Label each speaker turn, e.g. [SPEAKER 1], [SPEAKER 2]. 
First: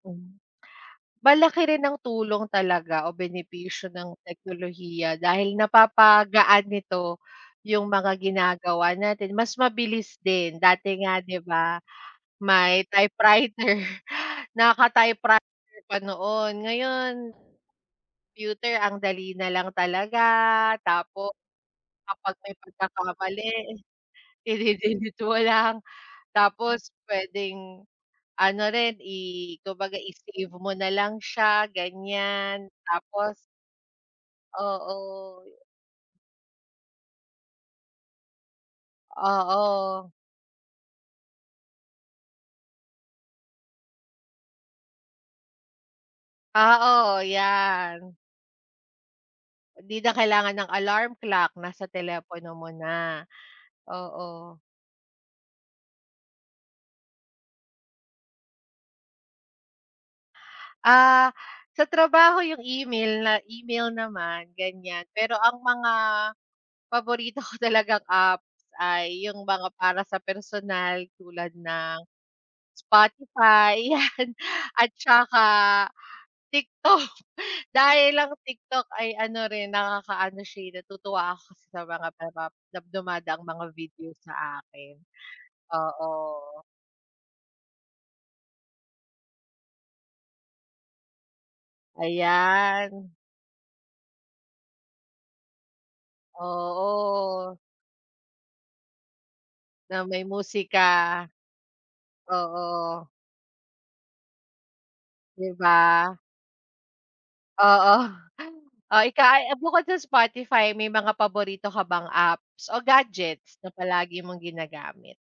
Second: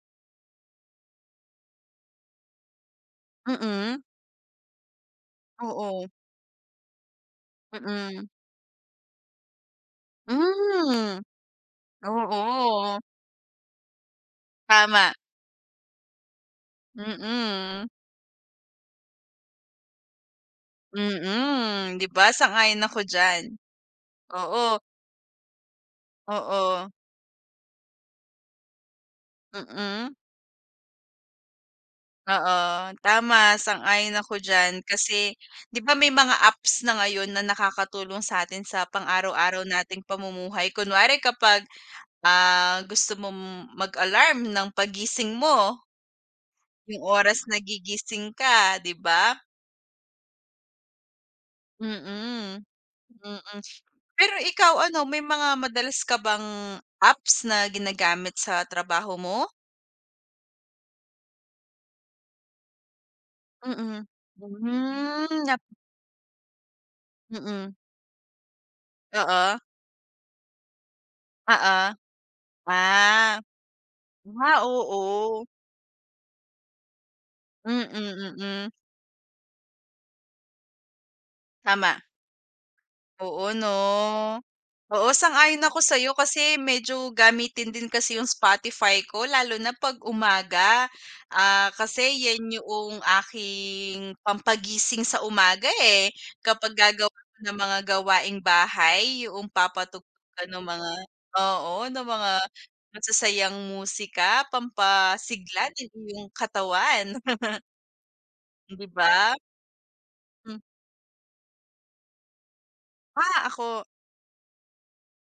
[SPEAKER 1] Malaki rin ang tulong talaga o benepisyo
[SPEAKER 2] Mm.
[SPEAKER 1] ng teknolohiya dahil
[SPEAKER 2] Oo.
[SPEAKER 1] napapagaan nito yung mga
[SPEAKER 2] Mm.
[SPEAKER 1] ginagawa natin mas mabilis din. Dati nga
[SPEAKER 2] Hmm.
[SPEAKER 1] 'di ba may
[SPEAKER 2] Oo.
[SPEAKER 1] typewriter
[SPEAKER 2] Tama.
[SPEAKER 1] naka-typewriter pa noon, ngayon
[SPEAKER 2] Mm.
[SPEAKER 1] computer ang dali nalang talaga, tapos
[SPEAKER 2] Mm, 'di
[SPEAKER 1] kapag
[SPEAKER 2] ba?
[SPEAKER 1] may
[SPEAKER 2] Sang-ayon ako
[SPEAKER 1] pagkakamali
[SPEAKER 2] diyan, oo.
[SPEAKER 1] idi-delete mo lang tapos
[SPEAKER 2] Oo.
[SPEAKER 1] puwedeng ano rin i kumbaga
[SPEAKER 2] Mm.
[SPEAKER 1] i-save mo na lang siya ganyan,
[SPEAKER 2] Oo,
[SPEAKER 1] tapos
[SPEAKER 2] tama sang-ayon ako diyan, kasi
[SPEAKER 1] Oo.
[SPEAKER 2] 'di ba may mga apps na ngayon na nakakatulong sa'tin sa pang araw-araw nating
[SPEAKER 1] Oo.
[SPEAKER 2] pamumuhay, kunwari kapag, ah, gusto mong mag-alarm ng paggising mo. Yung
[SPEAKER 1] Oo,
[SPEAKER 2] oras
[SPEAKER 1] 'yan.
[SPEAKER 2] nagigising ka, 'di ba?
[SPEAKER 1] 'Di na kailangan ng alarm clock, nasa telepono
[SPEAKER 2] Mm,
[SPEAKER 1] mo na,
[SPEAKER 2] mm. Pero
[SPEAKER 1] oo.
[SPEAKER 2] ikaw ano, may mga madalas ka bang apps na ginagamit sa trabaho mo?
[SPEAKER 1] Ah, sa trabaho yung email na email
[SPEAKER 2] Mm,
[SPEAKER 1] naman ganyan, pero
[SPEAKER 2] hmm
[SPEAKER 1] ang
[SPEAKER 2] nap
[SPEAKER 1] mga paborito ko
[SPEAKER 2] Mm.
[SPEAKER 1] talagang apps ay yung
[SPEAKER 2] Oo.
[SPEAKER 1] mga para sa personal tulad ng
[SPEAKER 2] Oo. Ah,
[SPEAKER 1] Spotify 'yan
[SPEAKER 2] ah,
[SPEAKER 1] at saka
[SPEAKER 2] oo.
[SPEAKER 1] TikTok.
[SPEAKER 2] Mm,
[SPEAKER 1] Dahil ang
[SPEAKER 2] mm.
[SPEAKER 1] TikTok ay ano rin nakakaano siya, eh, natutuwa ako kasi sa
[SPEAKER 2] Tama.
[SPEAKER 1] mga napap dumadaang
[SPEAKER 2] Oo
[SPEAKER 1] mga
[SPEAKER 2] 'no?
[SPEAKER 1] video sa akin,
[SPEAKER 2] Oo sang-ayon ako sa'yo kasi
[SPEAKER 1] oo.
[SPEAKER 2] medyo gamitin din kasi yung Spotify ko lalo na pag umaga. Ah, kasi 'yan yuong
[SPEAKER 1] Ayan.
[SPEAKER 2] aking pampagising sa umaga, eh, kapag gagawa na
[SPEAKER 1] Oo.
[SPEAKER 2] ng mga gawaing bahay yuong
[SPEAKER 1] Na
[SPEAKER 2] papatugtog
[SPEAKER 1] may
[SPEAKER 2] ka ng mga,
[SPEAKER 1] musika.
[SPEAKER 2] oo ng mga
[SPEAKER 1] Oo.
[SPEAKER 2] masasayang musika
[SPEAKER 1] 'Di
[SPEAKER 2] pampasigla ng
[SPEAKER 1] ba?
[SPEAKER 2] iyong katawan.
[SPEAKER 1] Oo.
[SPEAKER 2] 'Di
[SPEAKER 1] O ikaw,
[SPEAKER 2] ba?
[SPEAKER 1] ay, eh, bukod sa
[SPEAKER 2] Hmm.
[SPEAKER 1] Spotify may mga paborito ka bang apps o
[SPEAKER 2] Ah!
[SPEAKER 1] gadgets na
[SPEAKER 2] Ako.
[SPEAKER 1] palagi mong ginagamit?